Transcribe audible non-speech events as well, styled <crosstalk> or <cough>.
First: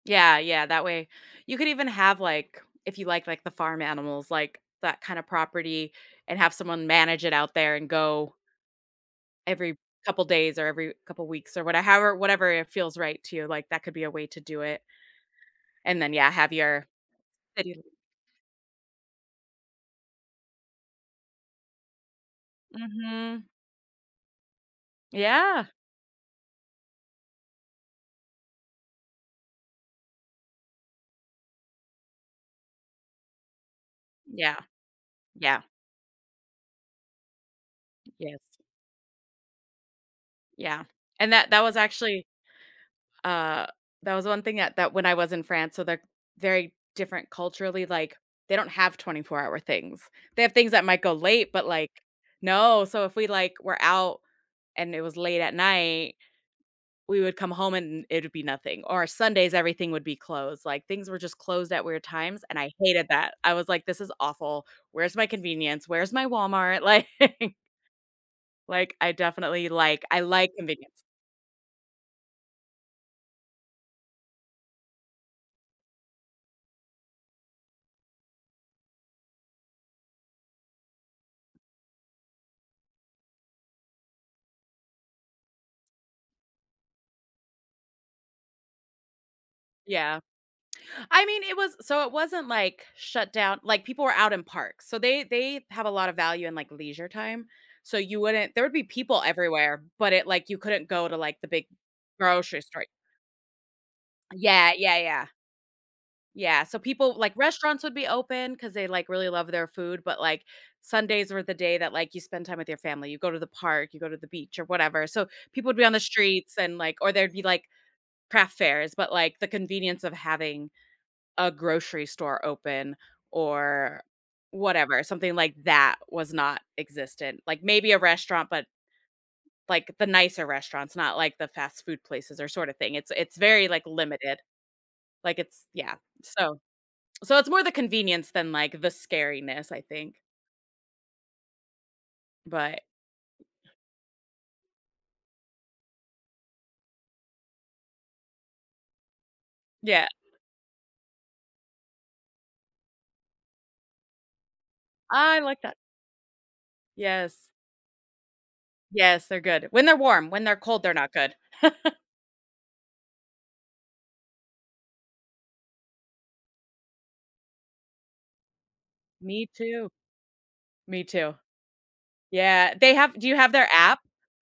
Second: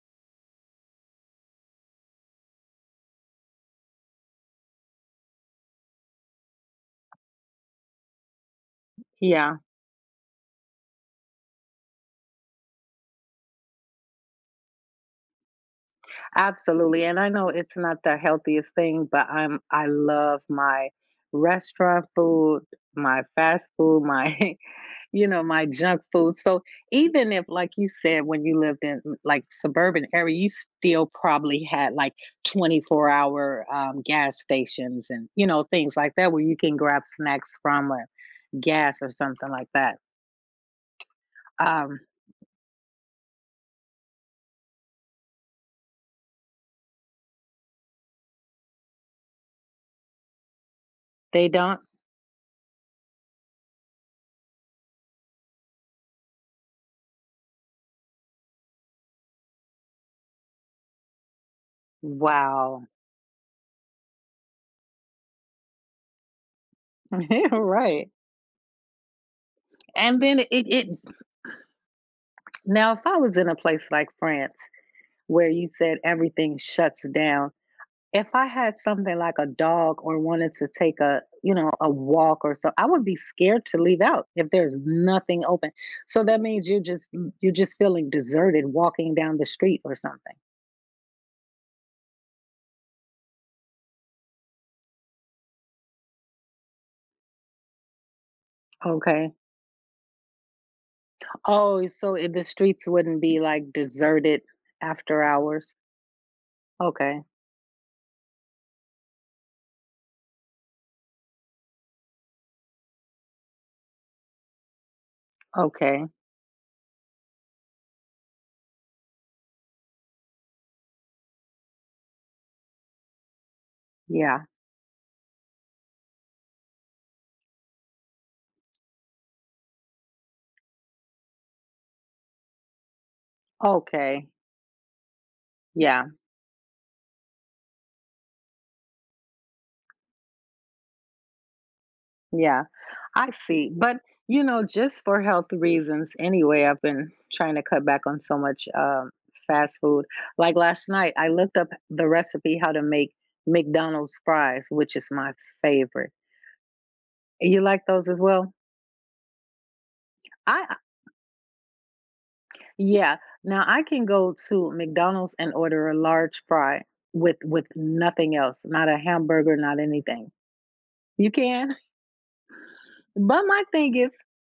Yeah, yeah, that way you could even have, like, if you like, like, the farm animals like that kinda property and have someone manage it out there and go Yeah. every couple days or every couple weeks or whate however, whatever it feels right to you, like, that could be a way to do it and then, yeah, have your Absolutely, and I know it's city not the healthiest thing, but I'm I love my restaurant food, my Mhm. fast food, my, you know, Yeah. my junk food, so, even if, like you said, when you lived in, like, suburban area, you still probably had like twenty-four-hour, um, gas Yeah, stations and, you yeah. know, things like that where you can grab snacks from, uh, or Yes. gas, or something like that. Yeah, and that that was Um actually uh, that was one thing that that when I was in France, so they're very different culturally, like, they don't have twenty-four-hour things, they have things that might go They late, but don't. like No, so, if we, like, were out, and it was late at night, we would come home and it would be nothing, or Sundays, everything would be closed, like things were just closed at weird times, and I Wow. hated that, I was like, "This is awful. Where's my convenience? Where's my Walmart?" Like <chuckles> Right. Like I definitely like, And I then it like it convenience. <clears throat> Now, if I was in a place like France where you said everything shuts down, if I had something like a dog or wanted to take a, you know, a walk or somet I would be scared to leave out if there's nothing open, so, that means you're just le you're just feeling deserted walking down the street or Yeah, something. I mean, it was so it wasn't like shut down, like people were out in parks, so they they have a lot of value in like leisure time, so you wouldn't there would be people Okay. everywhere, but it like, you couldn't go to like the big Oh, so the grocery store streets wouldn't be like deserted Yeah, yeah, after yeah. hours. Yeah, so people Okay. like restaurants would be open 'cause they like really love their food, but like, Sundays were the day that like you spend time with your family, you go to the park, you go to the beach, or whatever, so people would be on the Okay. streets, and like, or there'd be like craft fairs, but like the convenience of having a grocery store open or Yeah. whatever, something like that was not existent. Like maybe a restaurant, but like the nicer restaurants, not like the fast food places or sort of thing, it's it's very like Okay. limited, like it's, yeah, Yeah. so so it's more the convenience than like the scariness, I think. Yeah, But I see, but, you know, just for health reasons, anyway, I've been trying to cut back on so much, uh, fast food, Yeah. like last night, I looked up the recipe how to make McDonald's fries, which is my I like that. favorite. Yes. You like those as well? Yes, they're good, when they're warm, when they're I, uh cold, they're not good. <chuckles> Yeah, now I can go to McDonald's and order a large fry with with nothing else, not a Me hamburger, not too, anything. me You too, can? yeah, they have do you But have my their thing app? is